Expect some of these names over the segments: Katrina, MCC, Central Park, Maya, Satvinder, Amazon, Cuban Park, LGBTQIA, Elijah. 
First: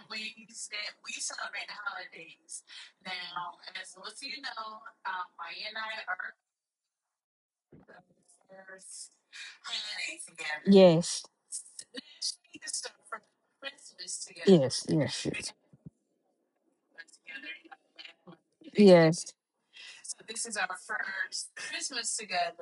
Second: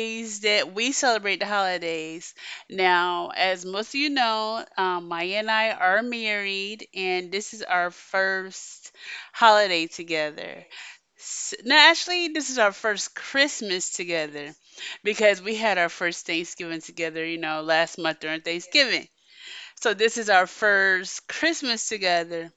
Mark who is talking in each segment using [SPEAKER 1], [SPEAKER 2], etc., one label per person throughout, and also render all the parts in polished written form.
[SPEAKER 1] ways that we celebrate the holidays. Now, as most of you know, Maya and I are married, and this is our first holiday together.
[SPEAKER 2] Yes.
[SPEAKER 1] No, actually, this is our first Christmas together
[SPEAKER 2] Yes. Yes.
[SPEAKER 1] because we had our first Thanksgiving together, you know, last month during
[SPEAKER 2] Yes.
[SPEAKER 1] Thanksgiving.
[SPEAKER 2] Yes.
[SPEAKER 1] So this is our first Christmas together.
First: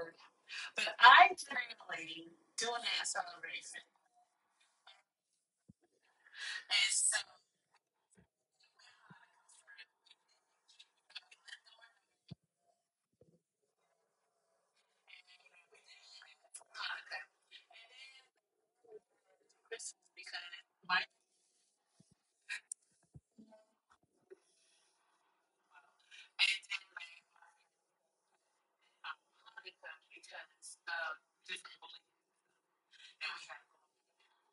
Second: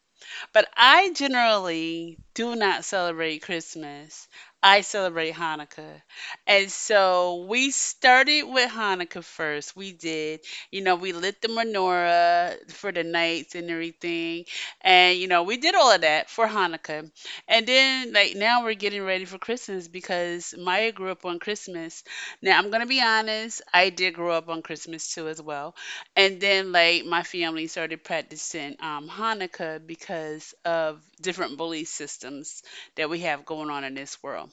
[SPEAKER 1] But I generally do not celebrate Christmas. I celebrate Hanukkah. And so we started with Hanukkah first. We did. You know, we lit the menorah for the nights and everything. And, you know, we did all of that for Hanukkah. And then, like, now we're getting ready for Christmas because Maya grew up on Christmas. Now, I'm going to be honest, I did grow up on Christmas too, as well, and then like my family started practicing Hanukkah because of different belief systems that we have going on in this world.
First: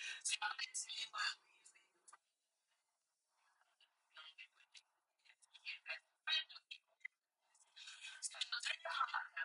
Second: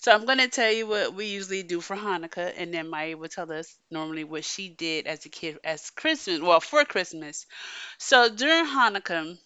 [SPEAKER 1] So I'm gonna tell you what we usually do for Hanukkah, and then Maya will tell us normally what she did as a kid as Christmas, well, for Christmas. So during Hanukkah,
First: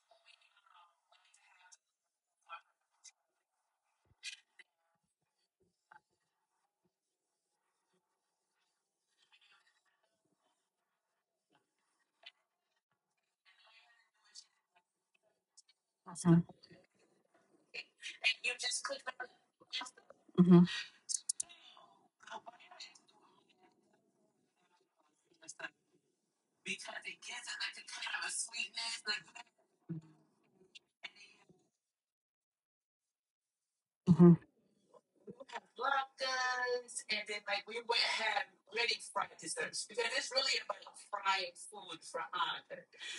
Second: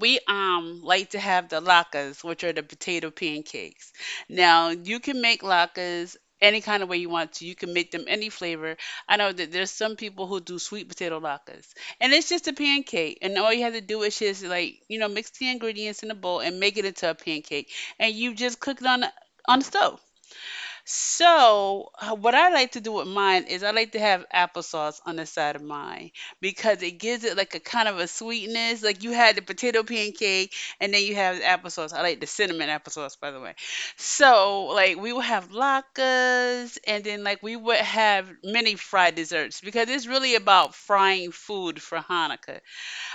[SPEAKER 1] we like to have the latkes, which are the potato pancakes. Now, you can make latkes any kind of way you want to. You can make them any flavor. I know that there's some people who do sweet potato latkes, and it's just a pancake. And all you have to do is just like, you know, mix the ingredients in a bowl and make it into a pancake, and you just cook it on on the stove.
[SPEAKER 2] Mhm,
[SPEAKER 1] So, what I like to do with mine is I like to have applesauce on the side of mine because it gives it like a kind of a sweetness. Like you had the potato pancake and then you have the applesauce. I like the cinnamon applesauce, by the way.
[SPEAKER 2] mhm,
[SPEAKER 1] So, like we will have latkes and then like we would have many fried desserts because it's really about frying food for Hanukkah.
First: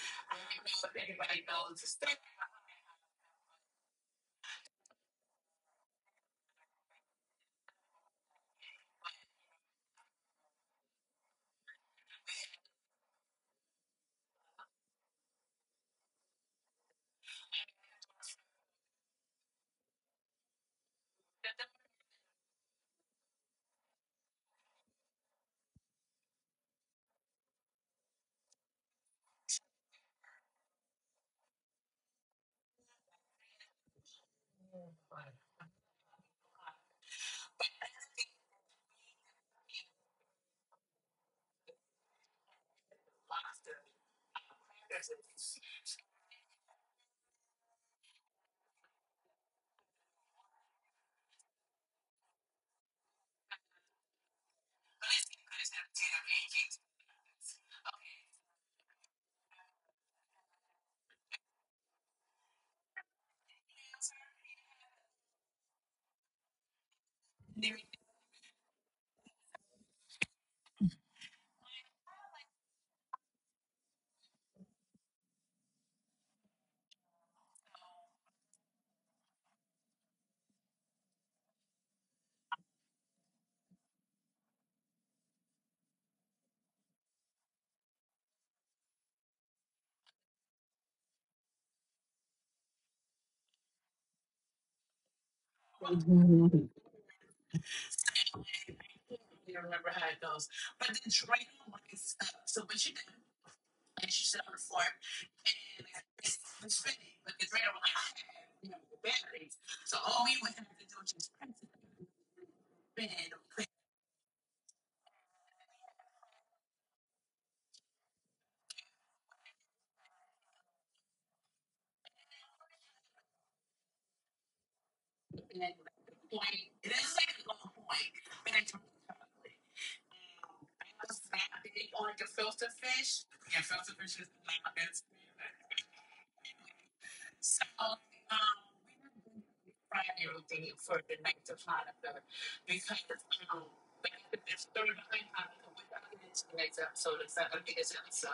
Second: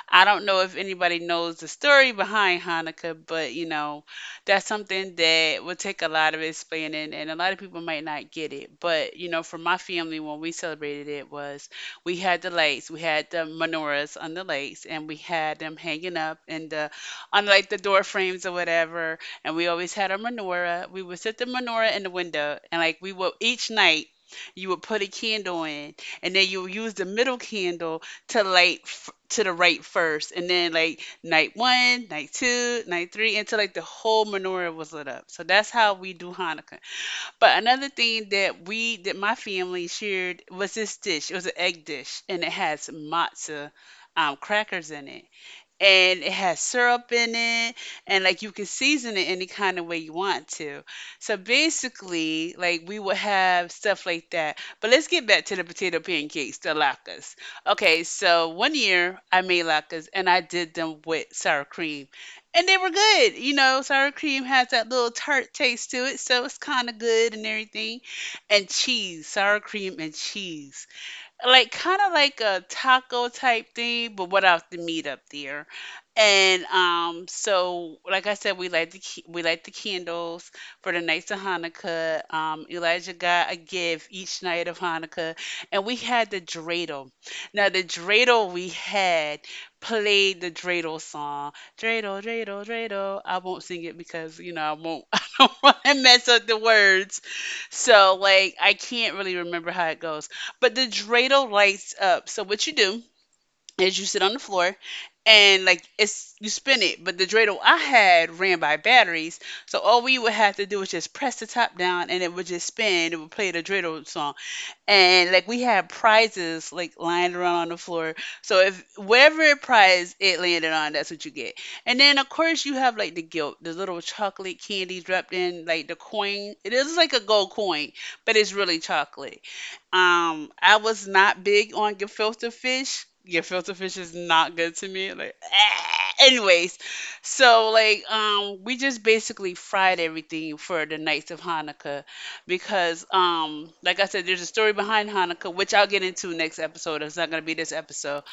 [SPEAKER 1] I don't know if anybody knows the story behind Hanukkah, but you know, that's something that would take a lot of explaining, and a lot of people might not get it. But you know, for my family, when we celebrated it, was we had the lights, we had the menorahs on the lights, and we had them hanging up in the on like the door frames or whatever. And we always had a menorah. We would set the menorah in the window, and like we would each night. You would put a candle in, and then you would use the middle candle to like to the right first, and then like night one, night two, night three, until like the whole menorah was lit up. So that's how we do Hanukkah. But another thing that we that my family shared was this dish. It was an egg dish, and it has matzah crackers in it, and it has syrup in it, and like you can season it any kind of way you want to. So basically like we would have stuff like that, but let's get back to the potato pancakes, the latkes. Okay, so one year I made latkes and I did them with sour cream, and they were good. You know, sour cream has that little tart taste to it, so it's kind of good and everything. And cheese, sour cream and cheese, like kind of like a taco type thing, but without the meat up there. And so like I said, we light the we light the candles for the nights of Hanukkah. Elijah got a gift each night of Hanukkah, and we had the dreidel. Now the dreidel we had played the dreidel song, dreidel, dreidel, dreidel. I won't sing it because you know I won't. I don't want to mess up the
[SPEAKER 2] mhm,
[SPEAKER 1] words. So like I can't really remember how it goes. But the dreidel lights up. So what you do is you sit on the floor and like it's you spin it. But the dreidel I had ran by batteries. So all we would have to do was just press the top down and it would just spin. It would play the dreidel song. And like we had prizes like lying around on the floor. So if whatever prize it landed on, that's what you get. And then of course you have like the guilt, the little chocolate candy dropped in, like the coin. It is like a gold coin, but it's really chocolate. I was not big on gefilte fish. Gefilte fish is not good to me. Like, anyways, so like, we just basically fried everything for the nights of Hanukkah because, like I said, there's a story behind Hanukkah, which I'll get into next episode. It's not gonna be this episode,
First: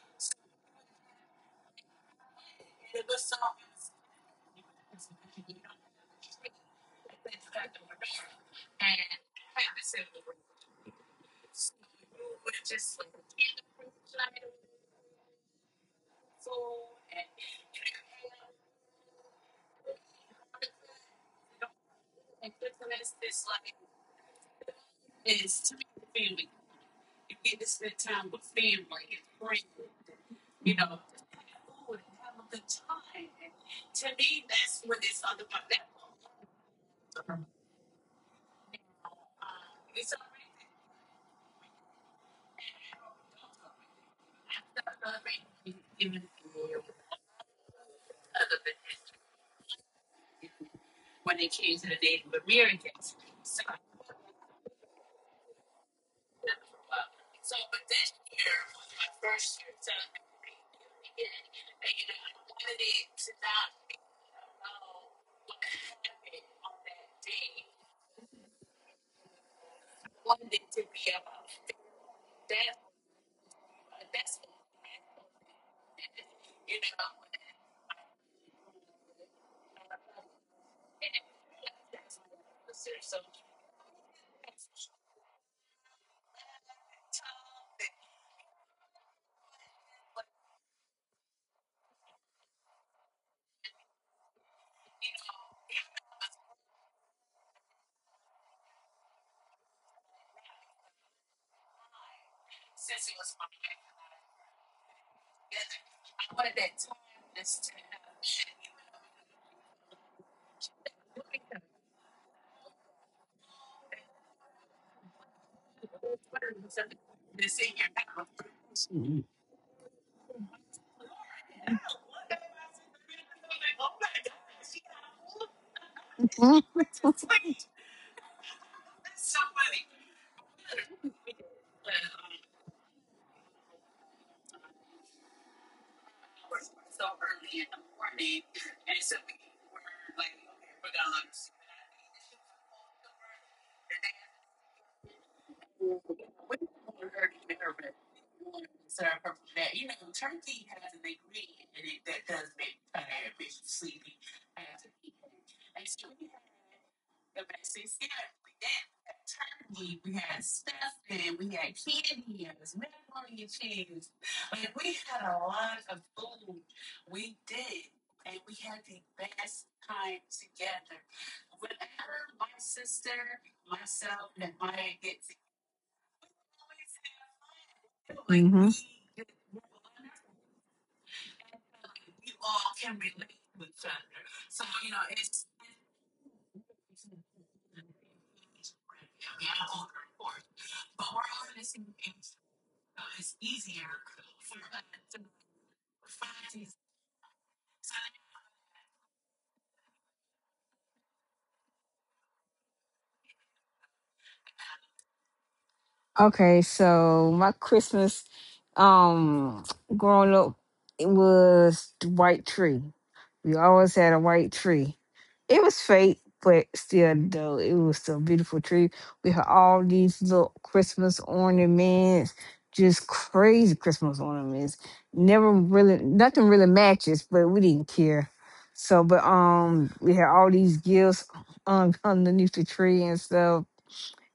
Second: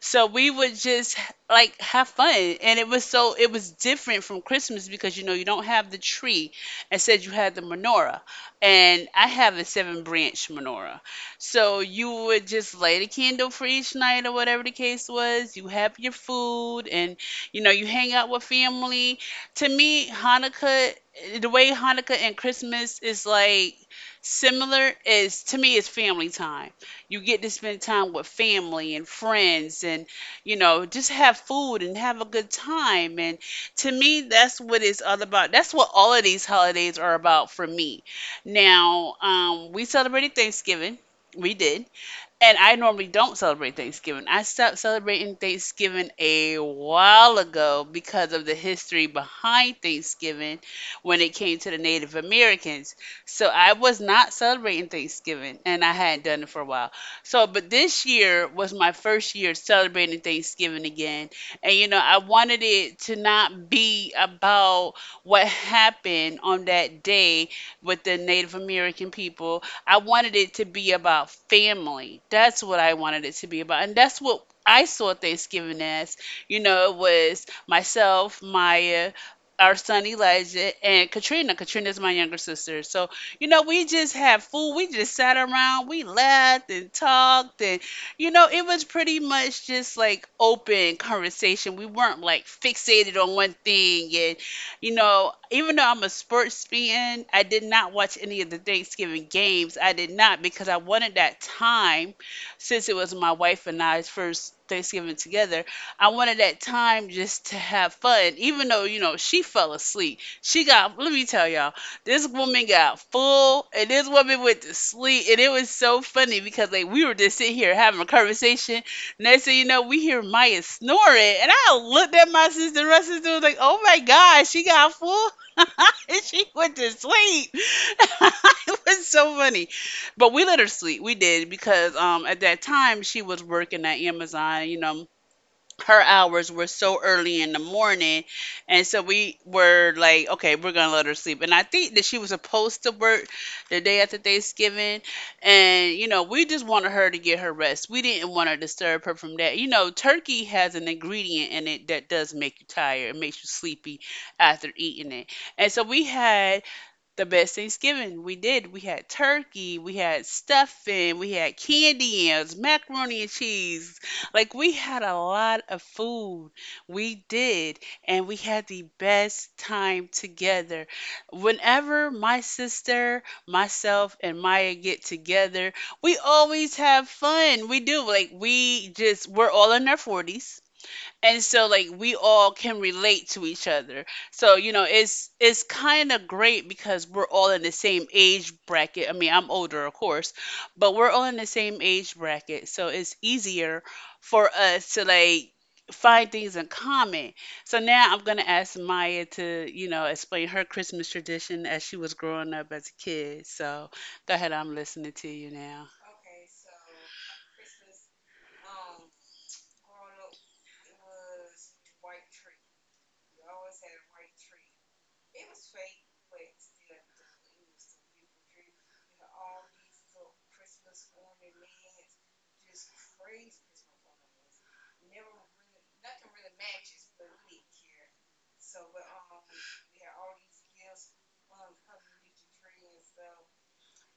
[SPEAKER 1] so we would just like have fun. And it was so it was different from Christmas because you know you don't have the tree. Instead you had the menorah. And I have a seven branch menorah. So you would just light a candle for each night or whatever the case was. You have your food, and you know you hang out with family. To me, Hanukkah, the way Hanukkah and Christmas is like similar, is to me it's family time. You get to spend time with family and friends, and you know, just have food and have a good time. And to me, that's what it's all about. That's what all of these holidays are about for me. Now, we celebrated Thanksgiving. We did. And I normally don't celebrate Thanksgiving. I stopped celebrating Thanksgiving a while ago because of the history behind Thanksgiving when it came to the Native Americans. So I was not celebrating Thanksgiving and I hadn't done it for a while. So, but this year was my first year celebrating Thanksgiving again. And, you know, I wanted it to not be about what happened on that day with the Native American people. I wanted it to be about family. That's what I wanted it to be about. And that's what I saw Thanksgiving as. You know, it was myself, Maya, our son Elijah, and Katrina. Katrina's my younger sister. So, you know, we just had food. We just sat around. We laughed and talked. And, you know, it was pretty much just like open conversation. We weren't like fixated on one thing. And you know, even though I'm a sports fan, I did not watch any of the Thanksgiving games. I did not, because I wanted that time, since it was my wife and I's first Thanksgiving together, I wanted that time just to have fun. Even though, you know, she fell asleep. She got, let me tell y'all, this woman got full and this woman went to sleep. And it was so funny because, like, we were just sitting here having a conversation. Next thing you know, we hear Maya snoring. And I looked at my sister was like, oh my God, she got full. And she went
[SPEAKER 2] mhm,
[SPEAKER 1] to sleep. It was so funny. But we let her sleep. We did, because at that time she was working at Amazon, you know, her hours were so early in the morning. And so we were like, okay, we're gonna let her sleep. And I think that she was supposed to work the day after Thanksgiving, and you know, we just wanted her to get her rest. We didn't want to disturb her from that. You know, turkey has an ingredient in it that does make you tired. It makes you sleepy after eating it. And so we had the best Thanksgiving. We did. We had turkey, we had stuffing, we had candy yams, macaroni and cheese. Like we had a lot of food. We did, and we had the best time together. Whenever my sister, myself, and Maya get together, we always have fun. We do. Like
[SPEAKER 2] mhm, mhm.
[SPEAKER 1] we just we're all in our 40s. And so like we all can relate to each other. So you know, it's kind of great, because we're all in the same age bracket. I mean, I'm older, of course, but we're all in the same age bracket, so it's easier for us to like find things in common. So now I'm going to ask Maya to, you know, explain her Christmas tradition as she was growing up as a kid. So go ahead, I'm listening to you now.
[SPEAKER 2] Okay, so my Christmas um growing up, it was the white tree. We always had a white tree. It was fake, but still though it was still a beautiful tree. We had all these little Christmas ornaments, just crazy Christmas ornaments. Never really nothing really matches, but we didn't care. So but we had all these gifts underneath the tree and stuff.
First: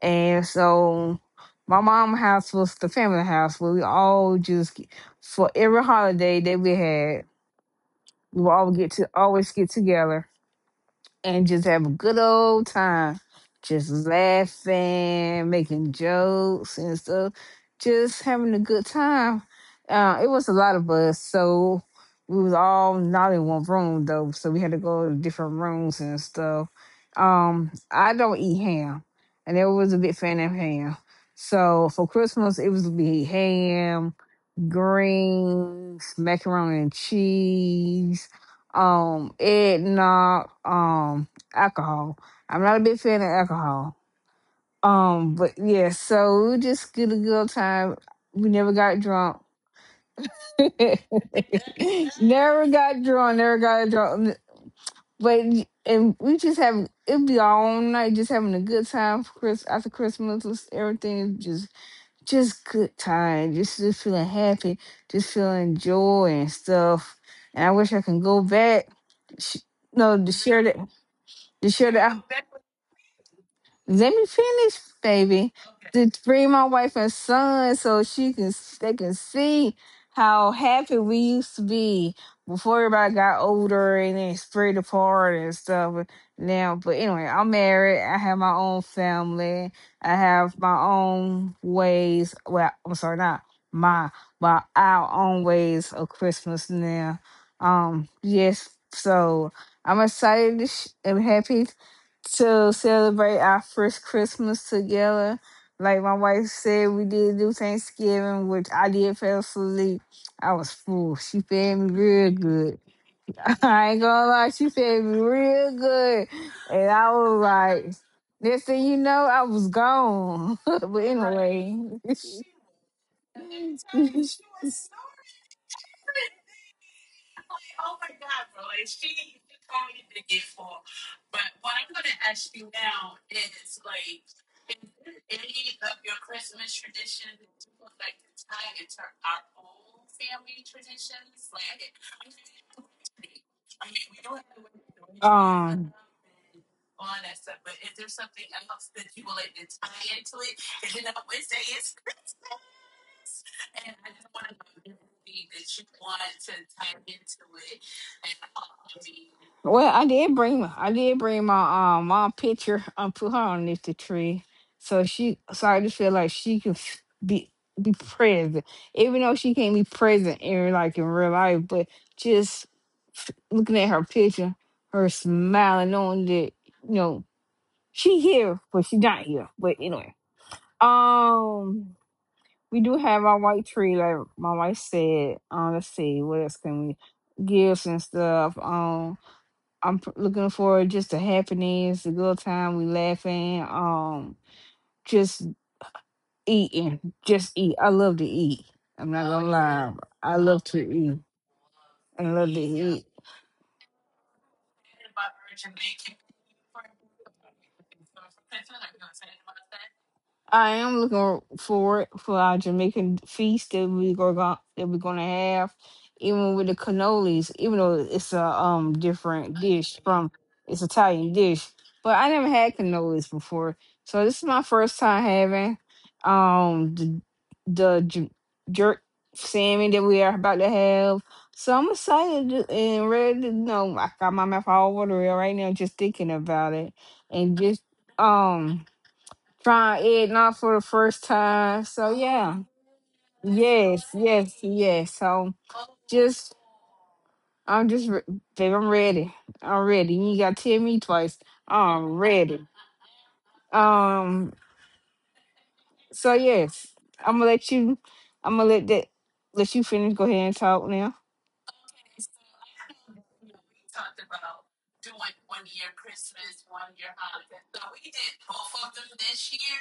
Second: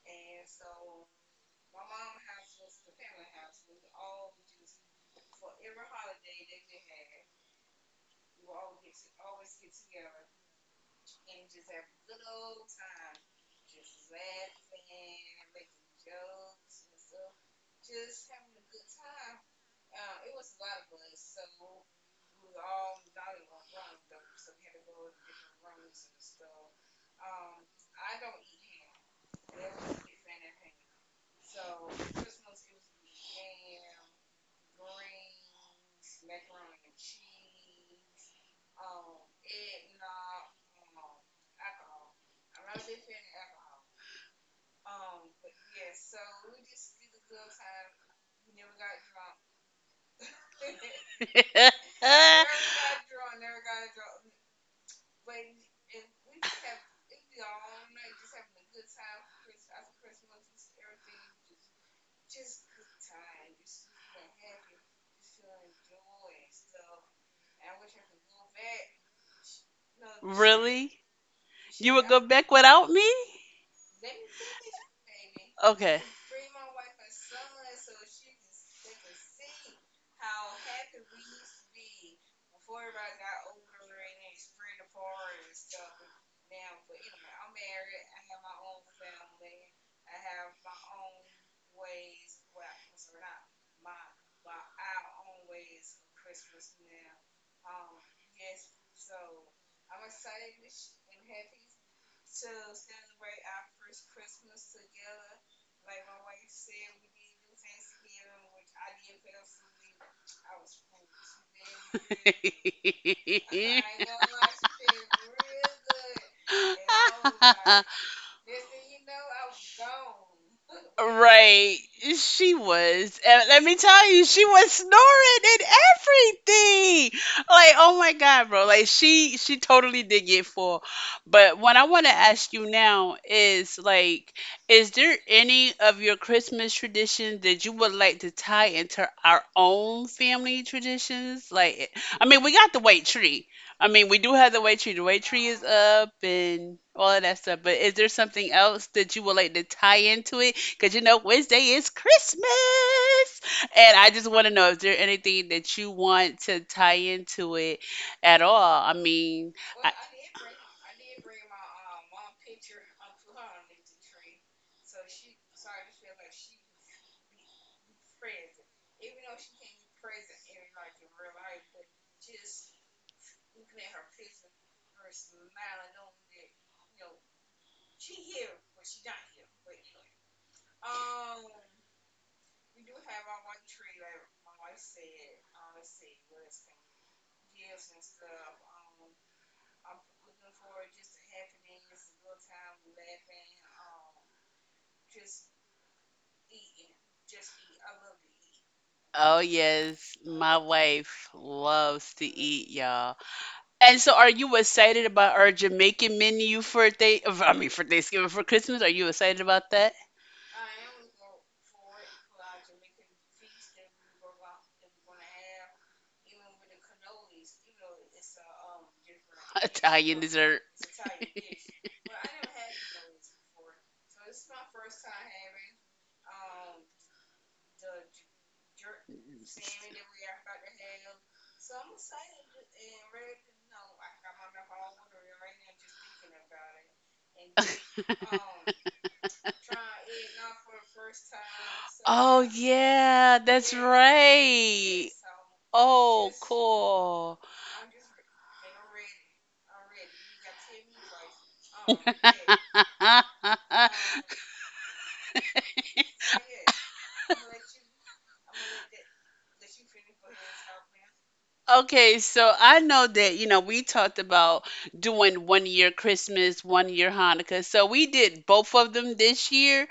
[SPEAKER 2] And so my mom house was the family house where we all just, for every holiday that we had, we would all get to always get together and just have a good old time, just laughing, making jokes and stuff, just having a good time. It was a lot of us, so we was all not in one room though, so we had to go to different rooms and stuff. I don't eat ham, and I was a big fan of ham. So for Christmas, it was be ham, greens, macaroni and cheese, eggnog, alcohol. I'm not a big fan of alcohol. But yeah, so we just get a good time. We never got drunk. Never got drunk, never got drunk. But and we just have, it'd be all night just having a good time for Chris after Christmas. Everything is just good time, just feeling happy, just feeling joy and stuff. And I wish I can go back, sh- no, to share that,
[SPEAKER 1] Really?
[SPEAKER 2] to
[SPEAKER 1] You
[SPEAKER 2] share
[SPEAKER 1] would go
[SPEAKER 2] that.
[SPEAKER 1] back without me?
[SPEAKER 2] Let me finish, baby.
[SPEAKER 1] Okay.
[SPEAKER 2] To bring my wife and son so she can they can see how happy we used to be before everybody got older and then spread apart and stuff now. But anyway, I'm married. I have my own family. I have my own ways. Well, I'm sorry, not my, but our own ways of Christmas now. Yes, so I'm excited and happy to celebrate our first Christmas together. Like my wife said, we did do Thanksgiving, which I did fell asleep. I was full. She fed me real good. I ain't gonna lie, she fed me real good. And I was like, next thing you know, I was gone. But
[SPEAKER 1] Right.
[SPEAKER 2] anyway.
[SPEAKER 1] She was. And let me tell you, she was snoring and everything. Like, oh my God, bro. Like she totally did get full. But what I want to ask you now is like, is there any of your Christmas traditions that you would like to tie into our own family traditions? I mean, we got the white tree. I mean, we do have the white tree. The white tree is
[SPEAKER 2] um,
[SPEAKER 1] up and all of that stuff. But is there something else that you would like to tie into it? Because you know Wednesday is Christmas. And I just want to know if there anything that you want to tie into it at all. I mean, I,
[SPEAKER 2] Well, I did bring my my picture and put her underneath the tree, so she so I just feel like she can be present, even though she can't be present in, like, in real life, but just looking at her picture, her smiling, knowing that you know she here, but she not here. But anyway, um, we do have our white tree, like my wife said. Let's see what else can we, gifts and stuff. I'm looking for just a happiness, a good time. We laughing, just eating, just eat. I love to eat. I'm not, oh,
[SPEAKER 1] oh
[SPEAKER 2] gonna, yeah, lie,
[SPEAKER 1] yes,
[SPEAKER 2] I
[SPEAKER 1] my
[SPEAKER 2] love to eat.
[SPEAKER 1] wife loves
[SPEAKER 2] I
[SPEAKER 1] to
[SPEAKER 2] love to
[SPEAKER 1] eat,
[SPEAKER 2] eat.
[SPEAKER 1] y'all. And so, are you excited about our Jamaican menu for day? I mean, for Thanksgiving for Christmas? Are you excited about that?
[SPEAKER 2] I am looking forward for our Jamaican feast that that we're gonna have, even with the cannolis, even though it's a different dish
[SPEAKER 1] Italian
[SPEAKER 2] from
[SPEAKER 1] dessert.
[SPEAKER 2] it's Italian dish. But I never had cannolis before, so this is my first time having um the the jerk salmon that we are about to have. So I'm excited and ready to know. I got my mouth all watery right now just thinking about it, and just um trying Ed not for the first time. So
[SPEAKER 1] Oh,
[SPEAKER 2] yeah,
[SPEAKER 1] yeah, that's
[SPEAKER 2] yes, yes,
[SPEAKER 1] right.
[SPEAKER 2] yes. So
[SPEAKER 1] Oh,
[SPEAKER 2] just
[SPEAKER 1] cool.
[SPEAKER 2] I'm just re- babe, I'm ready. I'm ready. You ain't gotta tell me twice. I'm ready. Um. So yes, I'm gonna let you. I'm gonna let you finish. Go ahead and talk now.
[SPEAKER 1] Okay, so I know that, you know, we talked about doing one year Christmas, one year Hanukkah. So we did both of them this year.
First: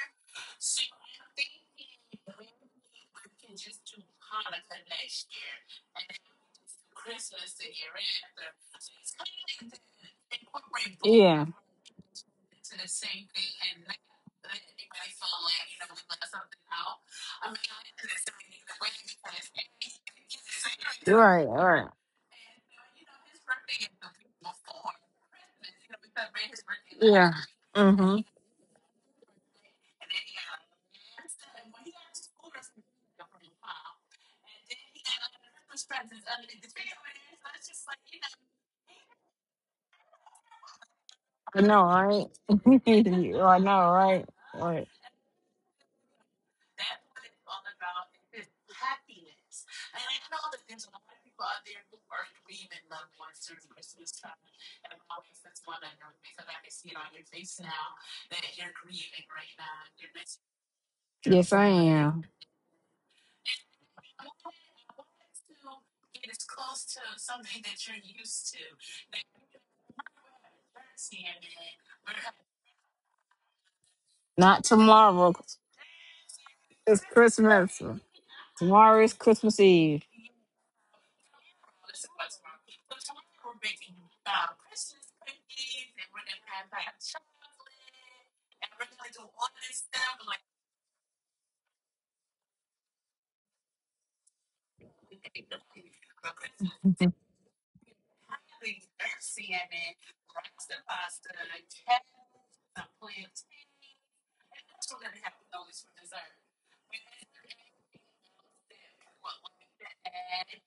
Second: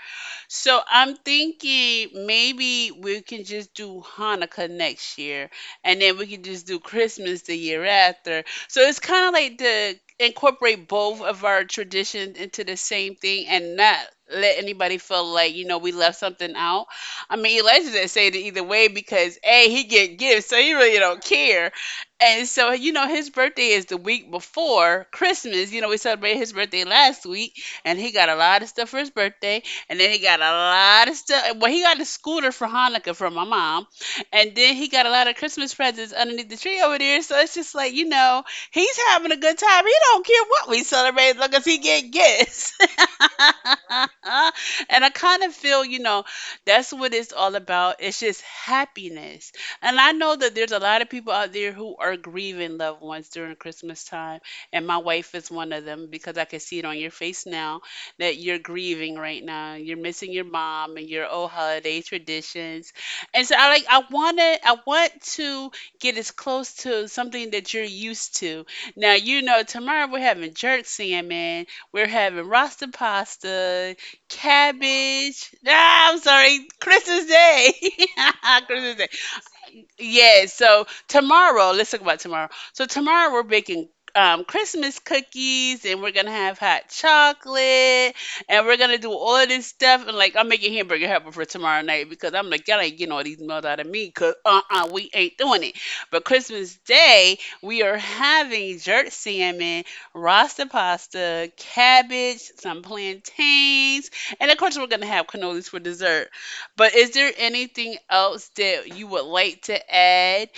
[SPEAKER 1] So I'm thinking maybe we can just do Hanukkah next year and then we can just do Christmas the year after. So it's kind of like to incorporate both of
[SPEAKER 2] Yeah.
[SPEAKER 1] our traditions into the same thing and not let anybody feel like, you know, we left something out. I mean, Elijah didn't say it either way because a he get gifts, so he really
[SPEAKER 2] All
[SPEAKER 1] don't
[SPEAKER 2] right. All
[SPEAKER 1] care.
[SPEAKER 2] right.
[SPEAKER 1] And so you know, his birthday is the week before Christmas. You know, we celebrated his birthday last
[SPEAKER 2] Yeah.
[SPEAKER 1] week, and he
[SPEAKER 2] Mm-hmm.
[SPEAKER 1] got a lot of stuff for his birthday, and then he got a lot of stuff. Well, he got a scooter for Hanukkah from my mom, and then he got a lot of Christmas presents underneath the tree over there. So it's just like you know, he's having a good time. He don't care what we celebrate as long
[SPEAKER 2] I
[SPEAKER 1] as
[SPEAKER 2] know,
[SPEAKER 1] he get
[SPEAKER 2] right?
[SPEAKER 1] gifts.
[SPEAKER 2] I know, right? Right.
[SPEAKER 1] And I kind of feel, you know, that's what it's all about. It's just happiness. And I know that there's a lot of people out there who are grieving loved ones during Christmas time. And my wife is one of them because I can see it on your face now that you're grieving right now. You're missing your mom and your
[SPEAKER 2] Yes,
[SPEAKER 1] old
[SPEAKER 2] I
[SPEAKER 1] holiday
[SPEAKER 2] am.
[SPEAKER 1] traditions. And so I like I wanna I want to get as close to something that you're used to. Now you know tomorrow we're having jerk salmon, we're having rasta pasta,
[SPEAKER 2] Not tomorrow.
[SPEAKER 1] cabbage. Ah, I'm sorry,
[SPEAKER 2] It's
[SPEAKER 1] Christmas
[SPEAKER 2] Christmas.
[SPEAKER 1] Day.
[SPEAKER 2] Tomorrow is
[SPEAKER 1] Christmas.
[SPEAKER 2] Christmas Eve.
[SPEAKER 1] Yes. So tomorrow, let's talk about tomorrow. So tomorrow we're baking Christmas cookies, and we're gonna have hot chocolate, and we're gonna do all of this stuff. And like, I'm making hamburger helper for tomorrow night because I'm like, y'all ain't getting all these meals out of me, cause uh-uh, we ain't doing it. But Christmas Day, we are having jerk salmon, rasta pasta, cabbage, some plantains, and of course we're gonna have cannolis for dessert. But is there anything else that you would like to add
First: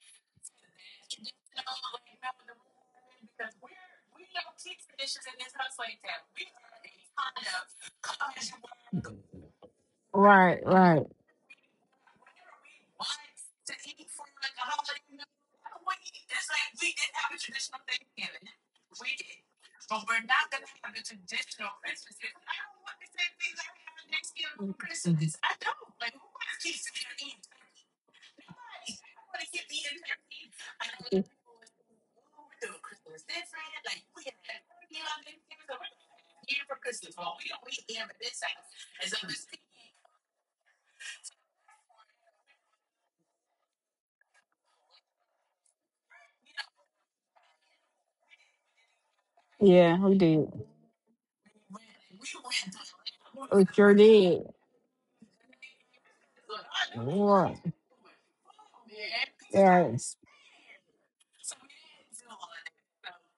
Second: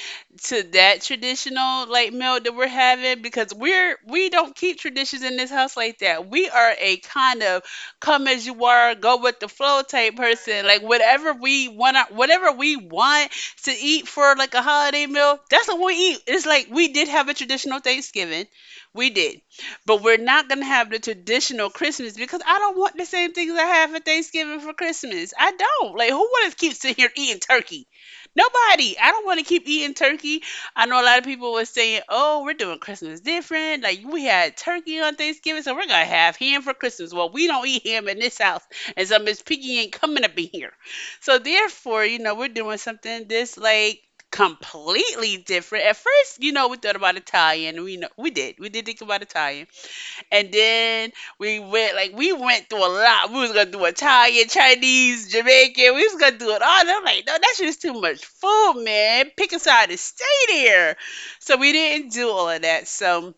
[SPEAKER 1] to that traditional like meal that we're having? Because we don't keep traditions in this house like that. We are a kind of come as you are, go with the flow type
[SPEAKER 2] Right,
[SPEAKER 1] person. Like
[SPEAKER 2] right.
[SPEAKER 1] whatever we want to eat for like a holiday meal, that's what we eat. It's like we did have a traditional Thanksgiving. We did. But we're not going to have the traditional Christmas because I don't want the same things I have for Thanksgiving for Christmas. I don't. Like, who wants to keep sitting here eating turkey? Nobody. I don't want to keep eating turkey. I know a lot of people were saying, oh, we're doing Christmas different. Like, we had turkey on Thanksgiving, so we're going to have ham for Christmas. Well, we don't eat ham in this house, and so Miss Piggy ain't coming up in here. So, therefore, you know, we're doing something this, like, completely different. At first, you know, we thought about Italian. We know we did. We did think about Italian.
[SPEAKER 2] Yeah, we did.
[SPEAKER 1] And then we went like we went through a lot. We was
[SPEAKER 2] We
[SPEAKER 1] gonna do
[SPEAKER 2] sure did.
[SPEAKER 1] Italian, Chinese, Jamaican. We was gonna do it all. And I'm like, no, that
[SPEAKER 2] Right.
[SPEAKER 1] shit is too much food, man. Pick a side and
[SPEAKER 2] Yes.
[SPEAKER 1] stay there. So we didn't do all of that. So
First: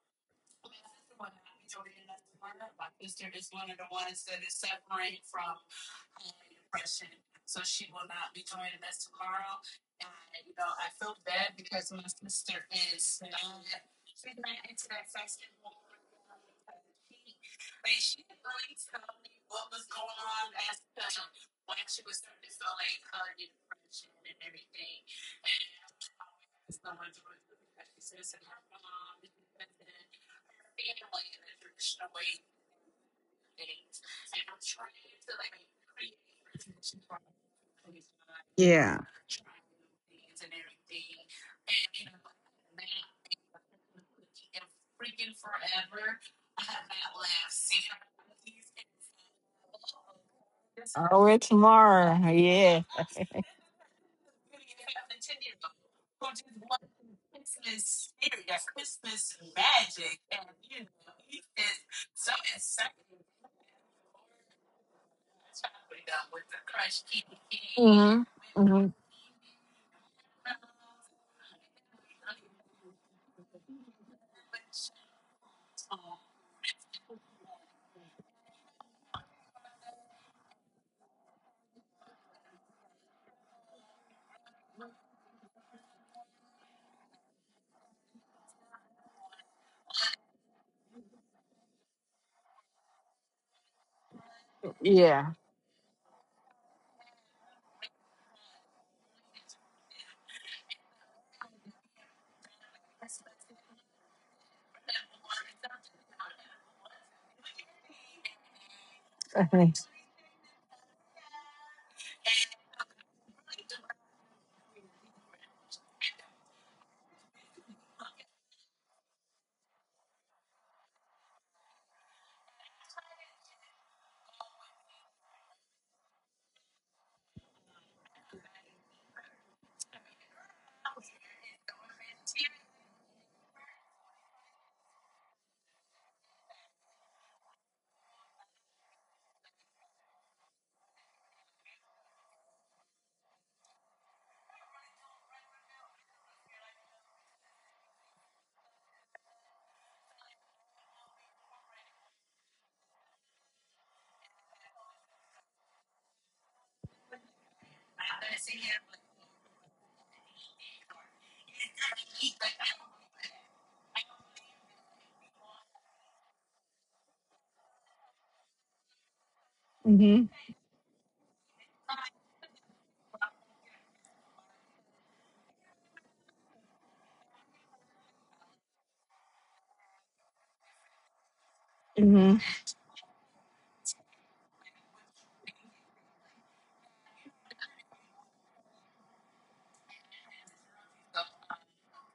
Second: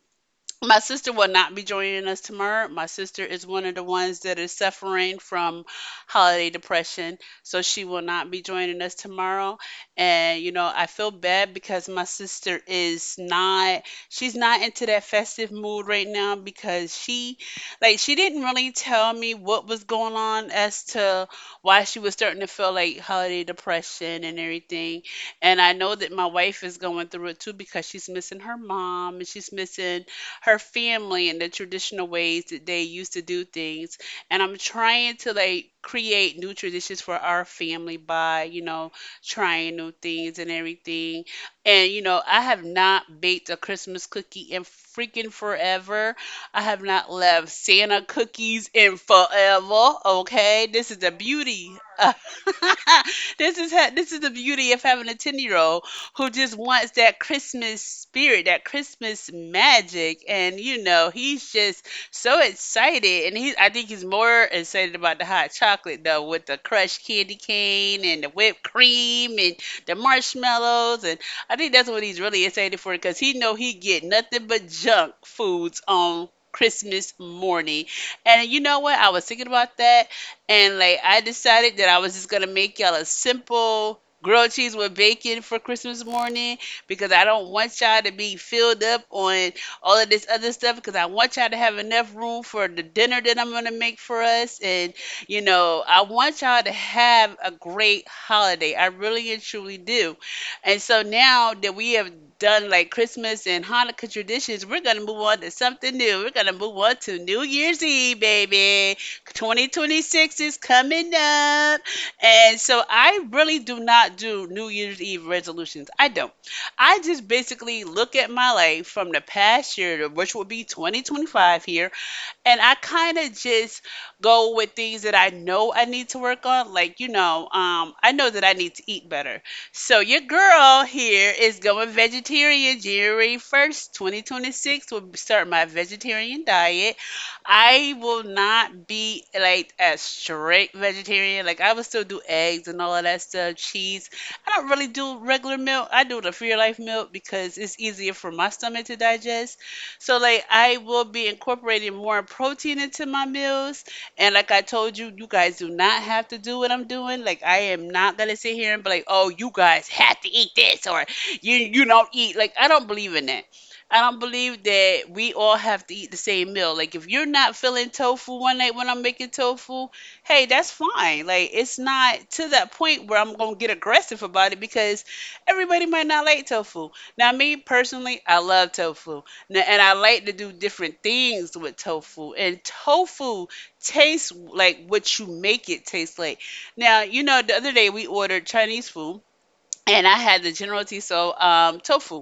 [SPEAKER 1] my sister will not be joining us tomorrow. My sister is one of the ones that is suffering from holiday depression, so she will not be joining us tomorrow. And you know, I feel bad because my sister is not she's not into that festive mood right now because she didn't really tell me what was going on as to why she was starting to feel like holiday depression and everything. And I know that my wife is going through it too because she's missing her mom and she's missing her family and the traditional ways that they used to do things. And I'm trying to like create new traditions for our family by, you know,
[SPEAKER 2] Yeah.
[SPEAKER 1] trying new things and everything. And, you know, I have not baked a Christmas cookie in freaking forever. I have not left Santa cookies in forever. Okay. This is the
[SPEAKER 2] Oh, it's
[SPEAKER 1] beauty.
[SPEAKER 2] tomorrow. Yeah.
[SPEAKER 1] This is the beauty of having a 10-year-old who just wants that Christmas spirit, that Christmas magic. And you know, he's just so excited. And he I think he's more excited about the hot chocolate though, with the crushed candy cane
[SPEAKER 2] Hmm.
[SPEAKER 1] and the whipped
[SPEAKER 2] Hmm.
[SPEAKER 1] cream and the marshmallows. And I think that's what he's really excited for because he know he get nothing but junk foods on Christmas morning. And you know what? I was thinking about that and like I decided that I was just gonna make y'all a simple grilled cheese with bacon for Christmas morning because I don't want y'all to be filled up on all of this other stuff because I want y'all to have enough room for the dinner that I'm going to make for us. And,
[SPEAKER 2] Yeah.
[SPEAKER 1] you know, I want y'all to have a great holiday. I really and truly do. And so now that we have done like Christmas and Hanukkah traditions, we're going to move on to something new. We're going to move on to New Year's Eve, baby. 2026 is coming up. And so I really do not do New Year's Eve resolutions. I don't. I just basically look at my life from the past year, which would be 2025 here, and I kind of just go with things that I know I need to work on. Like, you know, I know that I need to eat better. So your girl here is going vegetarian January 1st, 2026 will start my vegetarian diet. I will not be like a strict vegetarian. Like I would still do eggs and all of that stuff, cheese. I don't really do regular milk. I do the Free Life milk because it's easier for my stomach to digest. So like I will be incorporating more protein into my meals. And like I told you, you guys do not have to do what I'm doing. Like I am not gonna sit here and be like, oh, you guys have to eat this or you don't eat. Like I don't believe in that. I don't believe that we all have to eat the same meal. Like if you're not feeling tofu one night when I'm making tofu,
[SPEAKER 2] Hmm.
[SPEAKER 1] hey, that's fine. Like it's not to that point where I'm gonna get aggressive about it because everybody might not like tofu. Now me personally, I love tofu. Now, and I like to do different things with tofu.
[SPEAKER 2] Hmm.
[SPEAKER 1] And tofu tastes like what you make it taste like. Now, you know, the other day we ordered Chinese food and I had the General Tso tofu,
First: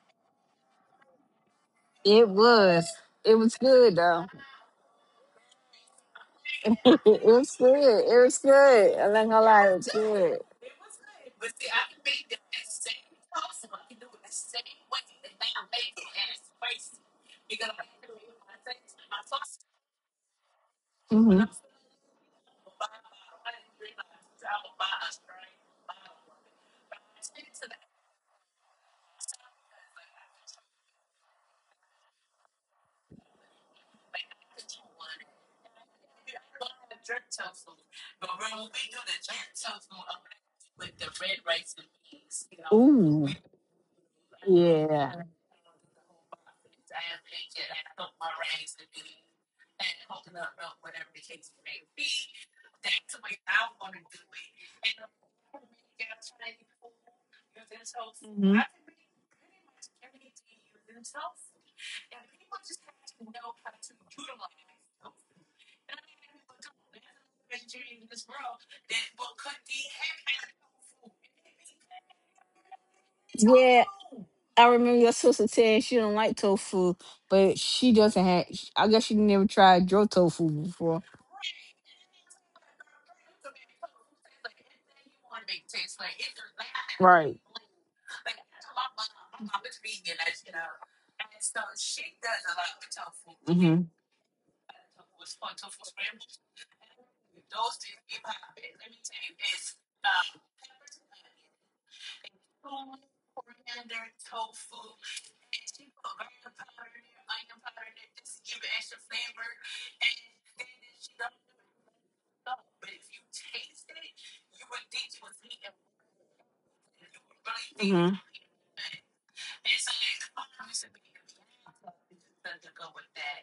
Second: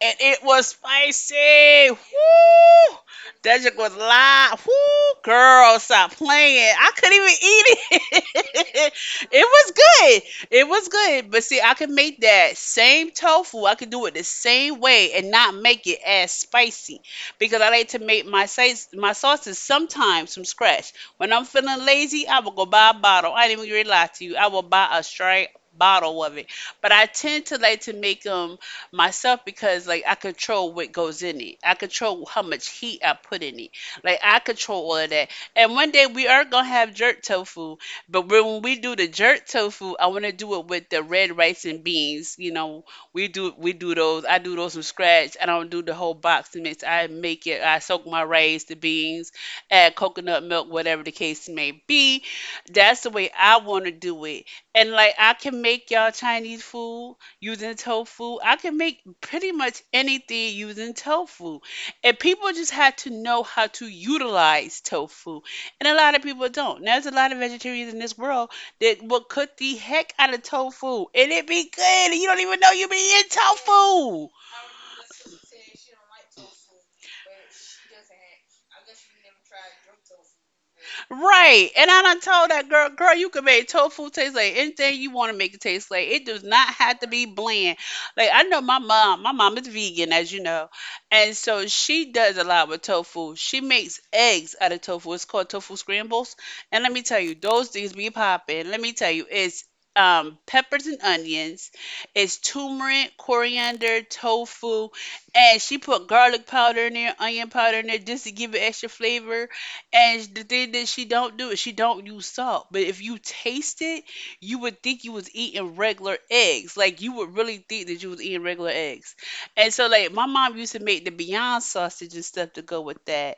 [SPEAKER 1] and it was spicy.
[SPEAKER 2] It was.
[SPEAKER 1] Woo!
[SPEAKER 2] It was
[SPEAKER 1] Dedrick was
[SPEAKER 2] good though.
[SPEAKER 1] live. Woo! Girl, stop playing. I
[SPEAKER 2] It
[SPEAKER 1] couldn't even
[SPEAKER 2] was good. It
[SPEAKER 1] eat
[SPEAKER 2] was
[SPEAKER 1] it.
[SPEAKER 2] good. I'm
[SPEAKER 1] It
[SPEAKER 2] not gonna
[SPEAKER 1] was
[SPEAKER 2] lie. It was good.
[SPEAKER 1] good. It was good. But see, I could make that same tofu. I could do it the same way and not make it as spicy because I like to make my sauce. My sauces sometimes from scratch. When I'm
[SPEAKER 2] Hmm.
[SPEAKER 1] feeling lazy, I will go buy a bottle. I didn't even really lie to you. I will buy a straight bottle of it, but I tend to like to make them myself because like I control what goes in it. I control how much heat I put in it. Like I control all of that. And one day we are gonna have jerk tofu, but when we do the jerk tofu, I want to do it with the red rice and beans. You know,
[SPEAKER 2] Ooh.
[SPEAKER 1] we do those. I do those from
[SPEAKER 2] Yeah.
[SPEAKER 1] scratch. I don't do the whole box mix. I make it. I soak my rice, the beans, add coconut milk, whatever the case may be. That's the way I want to do it, and like I can make y'all Chinese food using tofu. I
[SPEAKER 2] Mhm.
[SPEAKER 1] can make pretty much anything using tofu. And people just had to know how to utilize tofu. And a lot of people don't. There's a lot of vegetarians in this world that will cook the heck out of tofu. And it be good. And you don't even know you be in
[SPEAKER 2] Yeah,
[SPEAKER 1] tofu.
[SPEAKER 2] I remember your sister saying she don't like tofu, but she doesn't have. I guess she never tried your tofu before.
[SPEAKER 1] Right. And I done told that girl, girl, you can make tofu taste like anything you want to make it taste like. It does not have to be
[SPEAKER 2] Right.
[SPEAKER 1] bland. Like I know my mom is vegan, as you know. And so she does a lot with tofu. She
[SPEAKER 2] Mhm.
[SPEAKER 1] makes eggs out of tofu. It's called tofu scrambles. And let me tell you, those things be popping. Let me tell you, it's peppers and onions, it's turmeric, coriander, tofu, and she put garlic powder in there, onion powder in there just to give it extra flavor, and the thing that she don't do is she don't use salt. But if you taste it, you would think you was eating regular eggs. Like you would really think that
[SPEAKER 2] Mhm.
[SPEAKER 1] you was eating regular eggs. And so like my mom used to make the Beyond sausage and stuff to go with that.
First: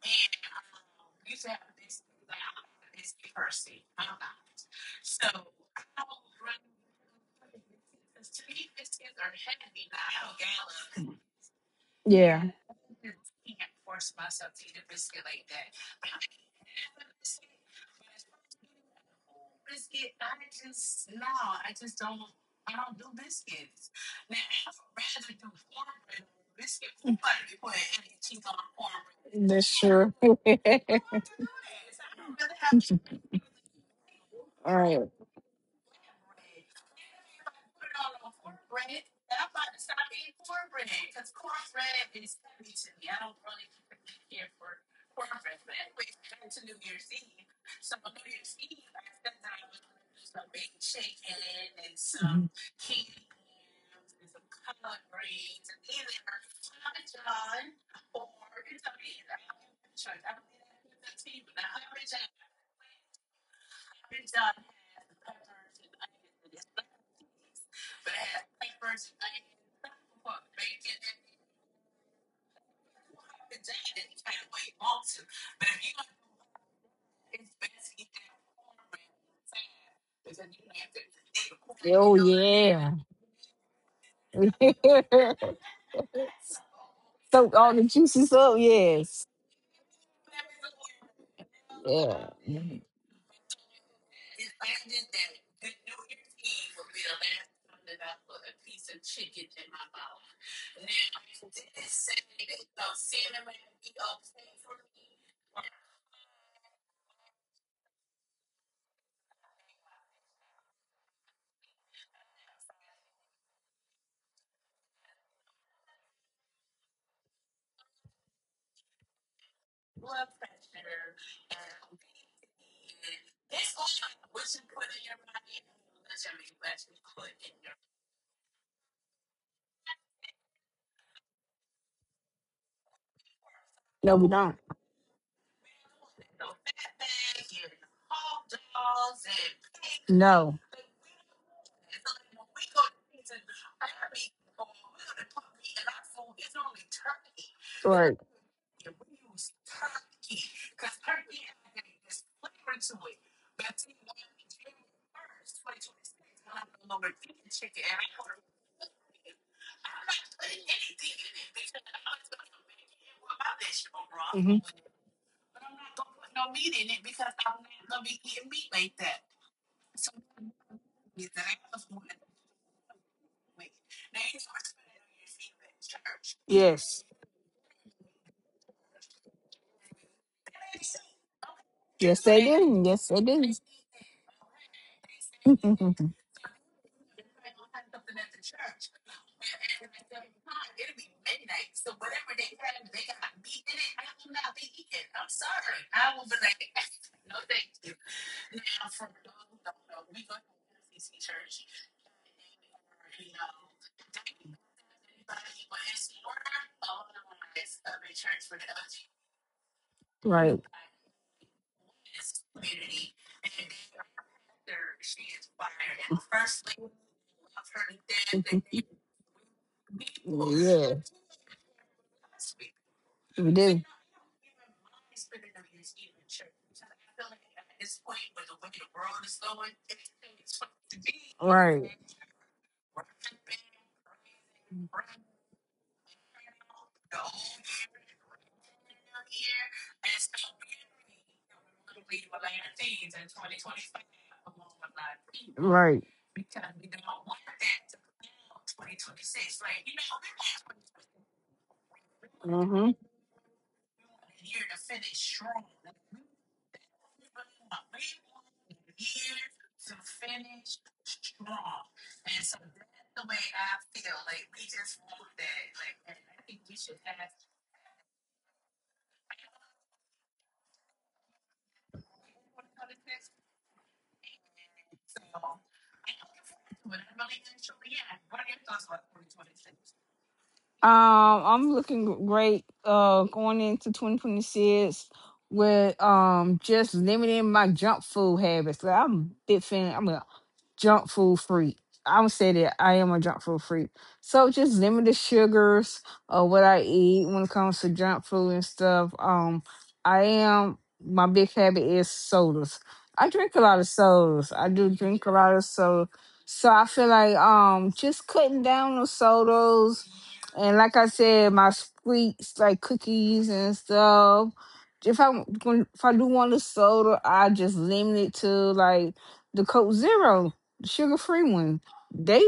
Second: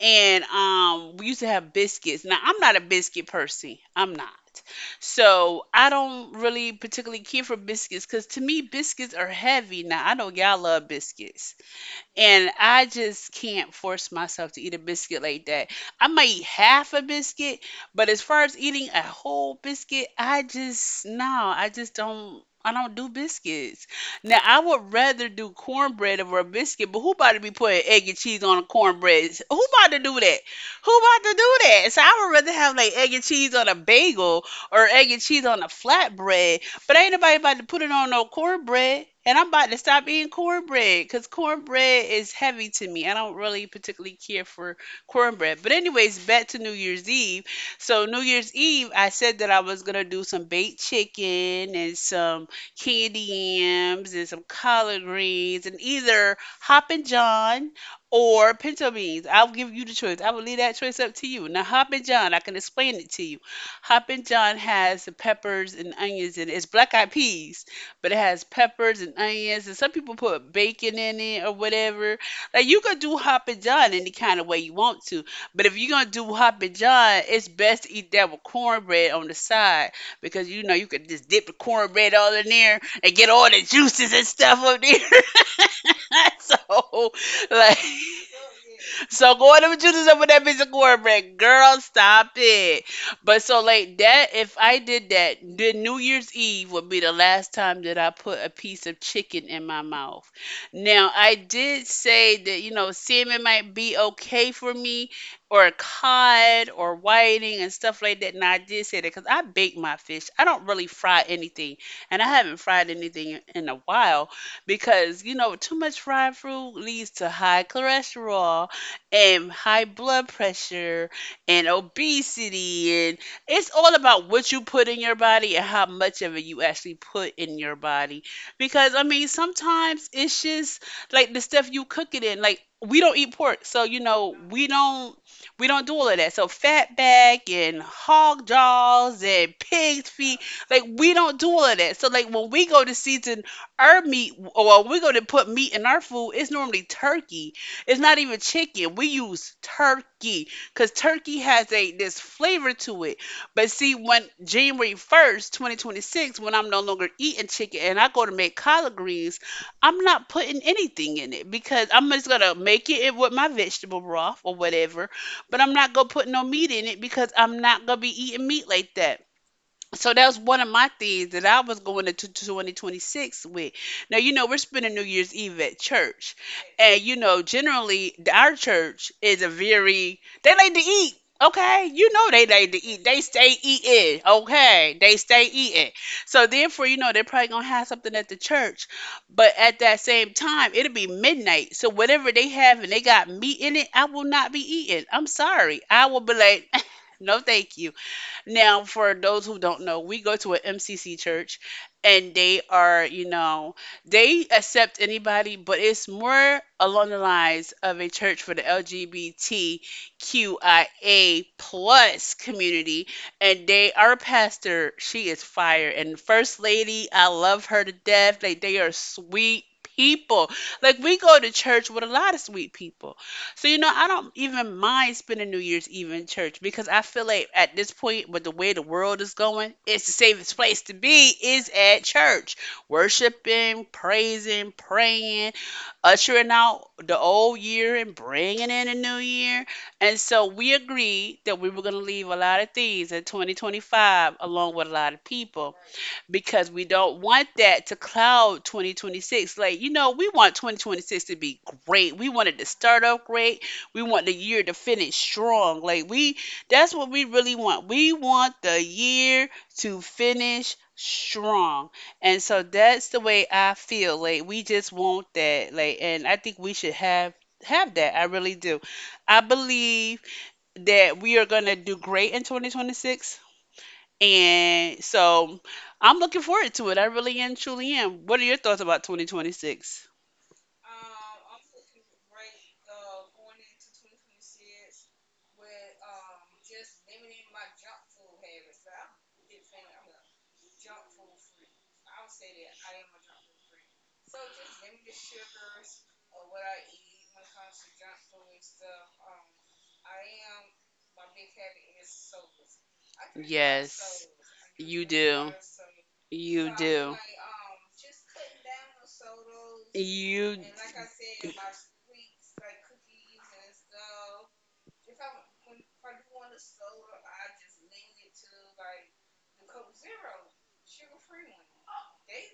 [SPEAKER 1] And we used to have biscuits. Now I'm not a biscuit person. I'm not. So I don't really particularly care for biscuits because to me biscuits are heavy. Now I know y'all love biscuits.
[SPEAKER 2] Yeah,
[SPEAKER 1] And I just can't force myself to eat a biscuit like that. I might eat half a biscuit, but as far as eating a whole biscuit, I just no, I just don't I don't do biscuits. Now I would rather do cornbread over a biscuit, but who about to be putting egg and cheese on a cornbread? Who
[SPEAKER 2] that's
[SPEAKER 1] about to do
[SPEAKER 2] true.
[SPEAKER 1] that? Who about to do that? So I would rather have like egg and cheese on a bagel or
[SPEAKER 2] All
[SPEAKER 1] egg
[SPEAKER 2] right.
[SPEAKER 1] and cheese on a flatbread, but ain't nobody about to put it on no cornbread. And I'm about to stop eating cornbread because cornbread is heavy to me. I don't really particularly care for cornbread. But, anyways, back to New Year's Eve. So, New Year's Eve, I said that I was going to do some baked chicken and some candy yams and some collard greens and either Hoppin' John or pinto beans. I'll give you the choice. I will leave that choice up to you. Now, Hoppin' John, I can explain it to you. Hoppin' John has the peppers and onions in it. It's black eyed peas, but it has peppers and onions, and some people put bacon in it or whatever. Like you could do Hoppin' John any kind of way you want to, but if you're gonna do Hoppin' John, it's best to eat that with cornbread on the side because you know you could just dip the cornbread
[SPEAKER 2] Oh
[SPEAKER 1] all in there
[SPEAKER 2] yeah.
[SPEAKER 1] and get all the juices and stuff up there. So
[SPEAKER 2] Soak
[SPEAKER 1] like,
[SPEAKER 2] all the juices up, yes.
[SPEAKER 1] so going to and choosing someone that bitch a cornbread. Girl, stop
[SPEAKER 2] Yeah.
[SPEAKER 1] it. But so like that, if I did that, the New Year's Eve would be the last time that I put a piece of chicken in my mouth. Now I did say that, you know, salmon might be okay for me or cod or whiting and stuff like that. Now I did say that because I bake my fish. I don't really fry anything. And I haven't fried anything in a while because, you know, too much fried food leads to high cholesterol and high blood pressure and obesity, and it's all about what you put in your body and how much of it you actually put in your body because I mean sometimes it's just like the stuff you cook it in. Like we don't eat pork, so you
[SPEAKER 2] No,
[SPEAKER 1] know
[SPEAKER 2] we
[SPEAKER 1] we
[SPEAKER 2] don't.
[SPEAKER 1] don't, we don't do all of that, so fat back and hog jaws and pig's feet,
[SPEAKER 2] No.
[SPEAKER 1] like we don't do all of that. So like when we go to season our meat or when we go to put meat in our food, it's normally turkey. It's not
[SPEAKER 2] Right.
[SPEAKER 1] even chicken. We use turkey because turkey has a this flavor to it. But see, when January 1st, 2026, when I'm no longer eating chicken and I go to make collard greens, I'm not putting anything in it because I'm just gonna make it with my vegetable broth or
[SPEAKER 2] Hmm.
[SPEAKER 1] whatever. But I'm not gonna put no meat in it because I'm not gonna be eating meat like that. So that was one of my things that I was going into 2026 with. Now, you know, we're spending New Year's Eve at church. And,
[SPEAKER 2] Yes.
[SPEAKER 1] you know, generally, our church is a very, they like to eat. Okay, you
[SPEAKER 2] Yes
[SPEAKER 1] know they
[SPEAKER 2] they
[SPEAKER 1] like to
[SPEAKER 2] do.
[SPEAKER 1] eat.
[SPEAKER 2] Yes
[SPEAKER 1] They
[SPEAKER 2] they
[SPEAKER 1] stay
[SPEAKER 2] do.
[SPEAKER 1] eating. Okay, they stay eating. So therefore, you know they're probably gonna have something at the church, but at that same time, it'll be midnight. So whatever they have and they got meat in it, I will not be eating. I'm sorry. I will be like, no, thank you. Now, for those who don't know, we go to an MCC church and they are, you know, they accept anybody, but it's more along the lines of a church for the LGBTQIA
[SPEAKER 2] Right.
[SPEAKER 1] plus community. And they, our pastor, she is fire. And First Lady, I love her to death. Like, they are sweet people. Like, we go to church with a lot of sweet people.
[SPEAKER 2] Yeah. We
[SPEAKER 1] So, you
[SPEAKER 2] do.
[SPEAKER 1] know, I don't even mind spending New Year's Eve in church because I feel like at this point, with the way the world is going, it's the safest place to be is
[SPEAKER 2] Right.
[SPEAKER 1] at church. Worshiping, praising, praying, ushering out the old year and bringing in a new year. And so we agreed that we were going to leave a lot of things in 2025 along with a lot of people
[SPEAKER 2] Right.
[SPEAKER 1] because we don't want that to cloud 2026. Like, you know, we want 2026 to be great. We want it to
[SPEAKER 2] Mm-hmm.
[SPEAKER 1] start off great. We want the year to finish strong. Like, we, that's what we really want. We want the year to finish strong. And so that's the way I feel. Like, we just want that. Like, and I think we should have that. I really do. I believe that we are going to do great in 2026, and so I'm looking forward to it. I really and truly am. What are your thoughts about 2026?
[SPEAKER 2] Um, I'm looking great. Going into 2026 with just limiting my junk food habits. Like, I'm a big fan. I'm a junk food freak. I would say that I am a junk food freak. So just limit the sugars of what I eat when it comes to junk food and stuff. I am my big habit is sodas. I drink a lot of
[SPEAKER 1] Yes,
[SPEAKER 2] sodas. I do
[SPEAKER 1] you
[SPEAKER 2] drink a
[SPEAKER 1] do.
[SPEAKER 2] lot of soda.
[SPEAKER 1] You
[SPEAKER 2] So I feel
[SPEAKER 1] do.
[SPEAKER 2] like just cutting down on sodas,
[SPEAKER 1] You.
[SPEAKER 2] and like I said, my sweets like cookies and stuff. If I do want a soda, I just limit it to like the Coke Zero sugar free one. They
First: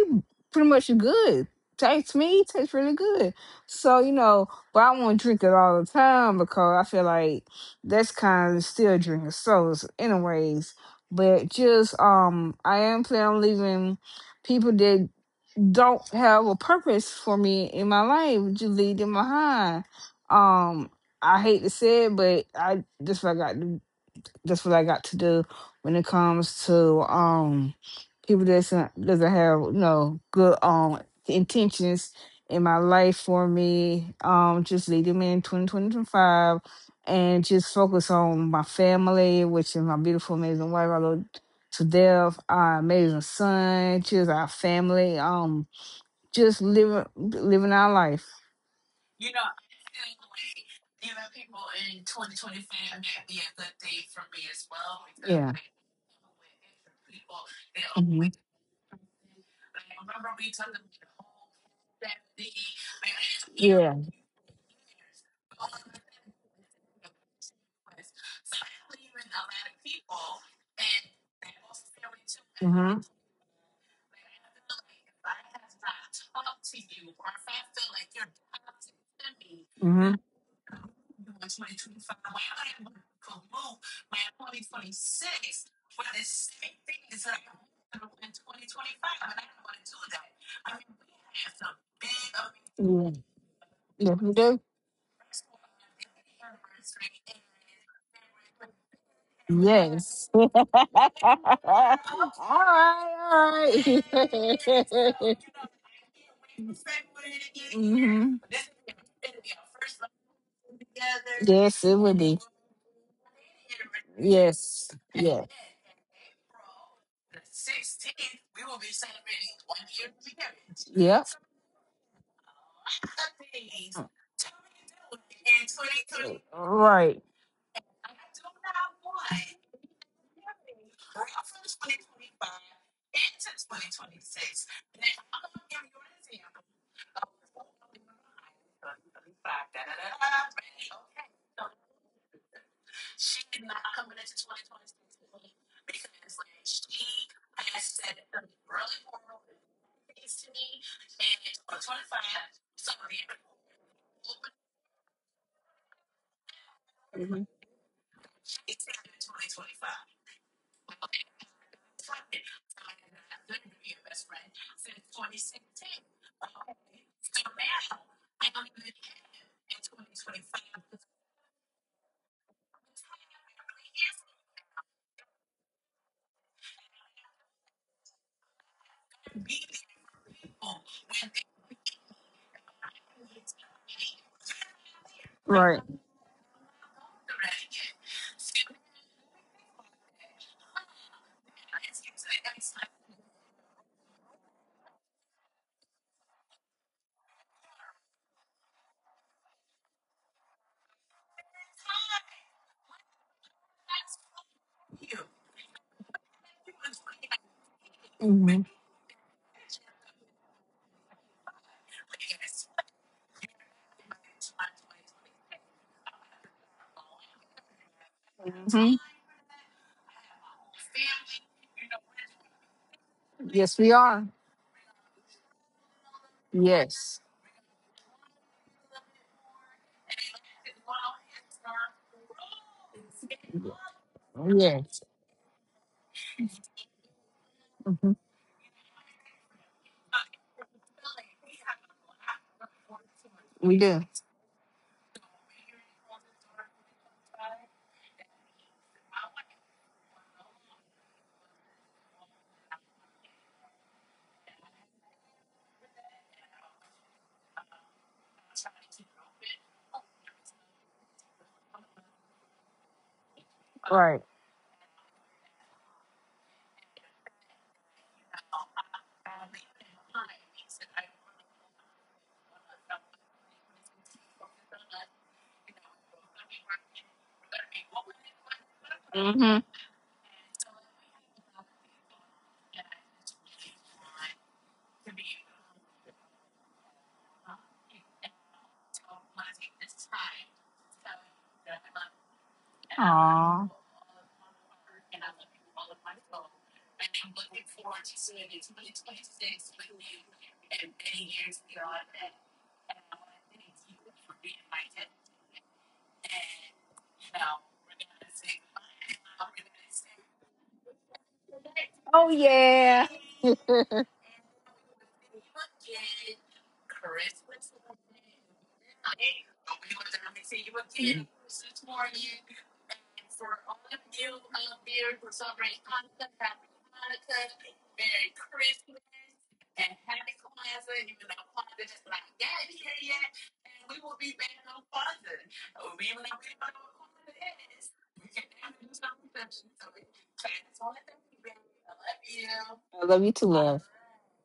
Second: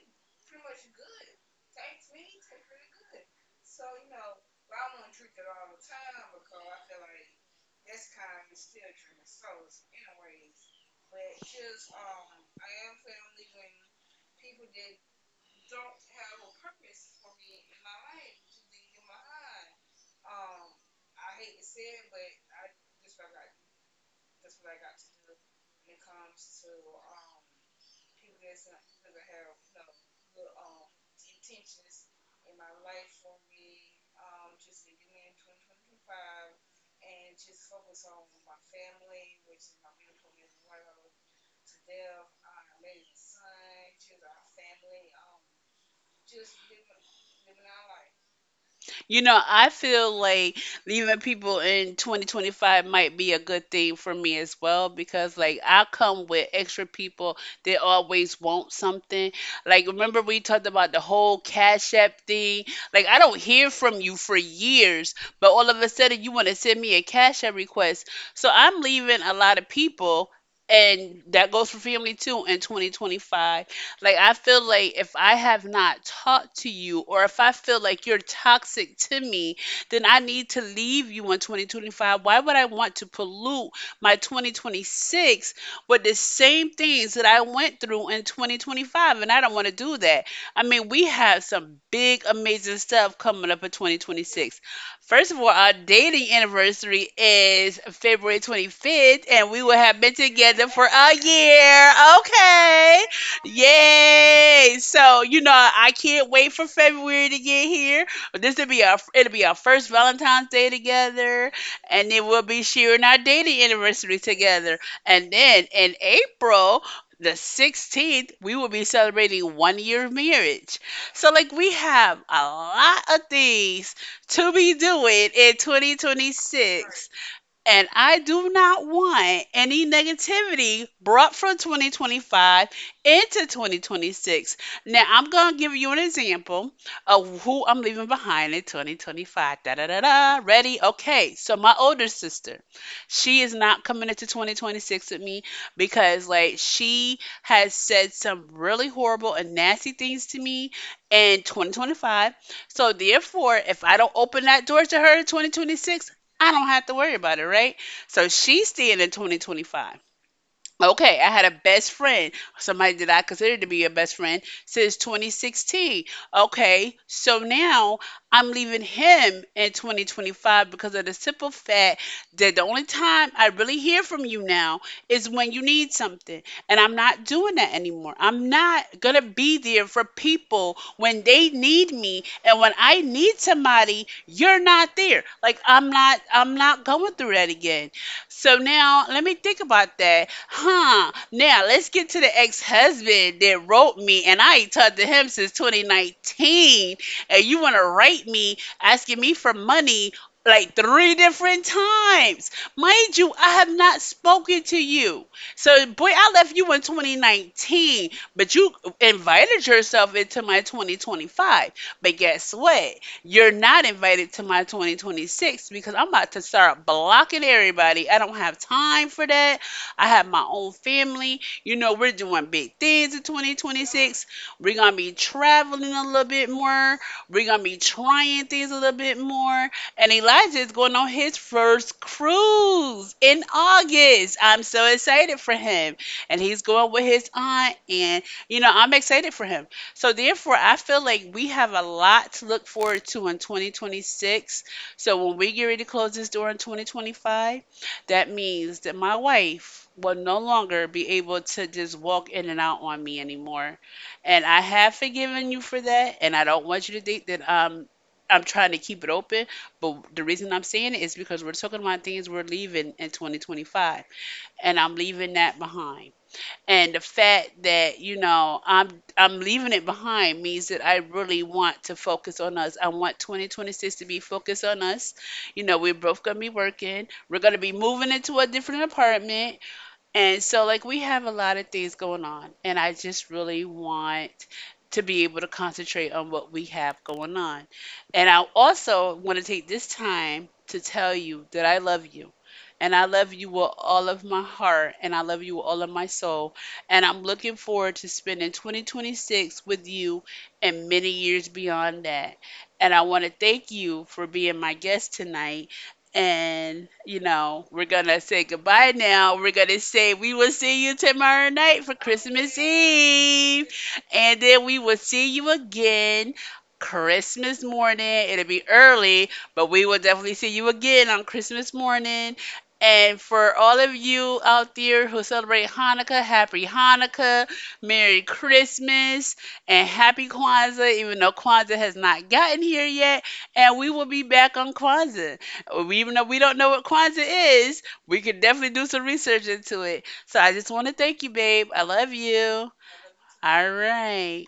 [SPEAKER 2] pretty much good. Tastes really good. So, but I won't drink it all the time because I feel like that's kind of still drinking sodas anyways. But just I am planning on leaving people that don't have a purpose for me in my life, just leave them behind. Um I hate to say it, but I just forgot. That's what I got to do when it comes to people that doesn't have good intentions in my life for me. Just lead them in 2025, and just focus on my family, which is my beautiful, amazing wife. I love to death. Our amazing son, just our family. Just living our life.
[SPEAKER 1] You know, I feel like
[SPEAKER 2] And
[SPEAKER 1] leaving
[SPEAKER 2] that people
[SPEAKER 1] people in
[SPEAKER 2] in twenty twenty
[SPEAKER 1] 2025
[SPEAKER 2] five
[SPEAKER 1] might be
[SPEAKER 2] be
[SPEAKER 1] a
[SPEAKER 2] a good
[SPEAKER 1] good thing
[SPEAKER 2] thing
[SPEAKER 1] for
[SPEAKER 2] for
[SPEAKER 1] me
[SPEAKER 2] me
[SPEAKER 1] as
[SPEAKER 2] as
[SPEAKER 1] well because,
[SPEAKER 2] well.
[SPEAKER 1] like, I come with extra people that
[SPEAKER 2] Mhm.
[SPEAKER 1] always want something. Like, remember we talked about the whole Cash App thing? Like, I don't hear
[SPEAKER 2] Yeah.
[SPEAKER 1] from you for years, but all of a sudden you want to send me a Cash App request. So I'm leaving a lot of people, and that goes for family too in
[SPEAKER 2] Mm-hmm.
[SPEAKER 1] 2025. Like, I feel like if I have not talked to you or if I feel like you're toxic to me, then
[SPEAKER 2] Mm-hmm.
[SPEAKER 1] I need to leave you in 2025. Why would I want to pollute my 2026 with the same things that I went through in 2025? And I don't want to do that. I mean, we have some big, amazing
[SPEAKER 2] Yeah.
[SPEAKER 1] stuff coming up in
[SPEAKER 2] Yes, you do.
[SPEAKER 1] 2026. First of all, our dating anniversary is February 25th, and we will have been
[SPEAKER 2] Yes. All
[SPEAKER 1] together for a year.
[SPEAKER 2] right, all
[SPEAKER 1] Okay.
[SPEAKER 2] right.
[SPEAKER 1] Yay! So you know, I can't wait for February to get here.
[SPEAKER 2] Hmm.
[SPEAKER 1] But this will be our it'll be our first Valentine's Day together,
[SPEAKER 2] Yes, it
[SPEAKER 1] and
[SPEAKER 2] would
[SPEAKER 1] then
[SPEAKER 2] be.
[SPEAKER 1] we'll be sharing our dating anniversary together.
[SPEAKER 2] Yes.
[SPEAKER 1] And
[SPEAKER 2] Yeah.
[SPEAKER 1] then in April the 16th, we will be celebrating one year of marriage.
[SPEAKER 2] Yep.
[SPEAKER 1] So like we have a lot of things to be doing in 2026.
[SPEAKER 2] Right,
[SPEAKER 1] And I do not want any negativity brought from 2025 into 2026. Now, I'm going to give you an example of who I'm leaving behind in 2025. Da da da da. Ready? Okay. So, my older sister, she is not coming into 2026 with me because, like, she has said some really horrible and nasty things to me in 2025. So, therefore, if I don't open that door to her in 2026, I don't have to worry about it, right? So she's seeing in 2025. Okay, I had a best friend, somebody that I considered to be a best friend since 2016. Okay, so now I'm leaving him in 2025 because of the simple fact that the only time I really hear from you now is when you need something. And I'm not doing that anymore. I'm not going to be there for people when they need me, and when I need somebody, you're not there. Like
[SPEAKER 2] right.
[SPEAKER 1] I'm not going through that again. So now let me think about that. Huh. Now let's get to the ex-husband that wrote me, and I ain't talked to him since 2019. And you want to write me asking me for money like three different times. Mind you, I have not spoken to you. So boy, I left you in 2019, but
[SPEAKER 2] Hmm.
[SPEAKER 1] you invited yourself into my 2025. But guess what? You're not invited to my 2026 because I'm about to start blocking everybody. I don't have
[SPEAKER 2] Hmm.
[SPEAKER 1] time for that. I have my own family. You know, we're doing big things in
[SPEAKER 2] Yes, we are.
[SPEAKER 1] 2026. We're going to be traveling a little bit more.
[SPEAKER 2] Yes.
[SPEAKER 1] We're going to be trying things a little bit more. And Elijah is going on his first cruise in August. I'm so
[SPEAKER 2] Yes.
[SPEAKER 1] excited for him. And he's going with his aunt.
[SPEAKER 2] Hmm.
[SPEAKER 1] And, you know, I'm excited for him. So, therefore, I feel like we have a lot to look forward to in
[SPEAKER 2] We do.
[SPEAKER 1] 2026. So, when we get ready to close this door in 2025, that means that my wife will no longer be able to just walk in and out on me anymore. And I have forgiven you for that. And I don't want you to think that I'm trying to keep it open. But the reason I'm saying it is because we're talking about things we're leaving in 2025.
[SPEAKER 2] Right.
[SPEAKER 1] And I'm leaving that behind, and the fact that, you know, I'm leaving it behind means that I really want to focus on us. I want 2026 to be focused on us. You know, we're both going to be working. We're going to be moving into a different
[SPEAKER 2] Mm-hmm.
[SPEAKER 1] apartment, and so, like, we have a lot of things going on, and I just really want to be able to concentrate on what we have going on. And I also want to take this time to tell you that I love you. And I love you
[SPEAKER 2] Aww.
[SPEAKER 1] with all of my heart, and I love you with all of my soul. And I'm looking forward to spending 2026 with you and many years beyond that. And I want to thank you for being my guest tonight. And, you know, we're going to say goodbye now. We're going to say we will see you tomorrow night for
[SPEAKER 2] Oh
[SPEAKER 1] Christmas
[SPEAKER 2] yeah.
[SPEAKER 1] Eve.
[SPEAKER 2] I
[SPEAKER 1] And then we will see you again Christmas morning. It'll be early, but we will definitely see you again on Christmas morning. And for all of you out there who celebrate Hanukkah, happy Hanukkah, Merry Christmas, and happy Kwanzaa, even though Kwanzaa has not gotten here yet. And we will be back on Kwanzaa. We, even though we don't know what Kwanzaa is, we could definitely do some research into it. So I just want to thank you, babe. I love you.
[SPEAKER 2] love you too,
[SPEAKER 1] All
[SPEAKER 2] love.
[SPEAKER 1] right.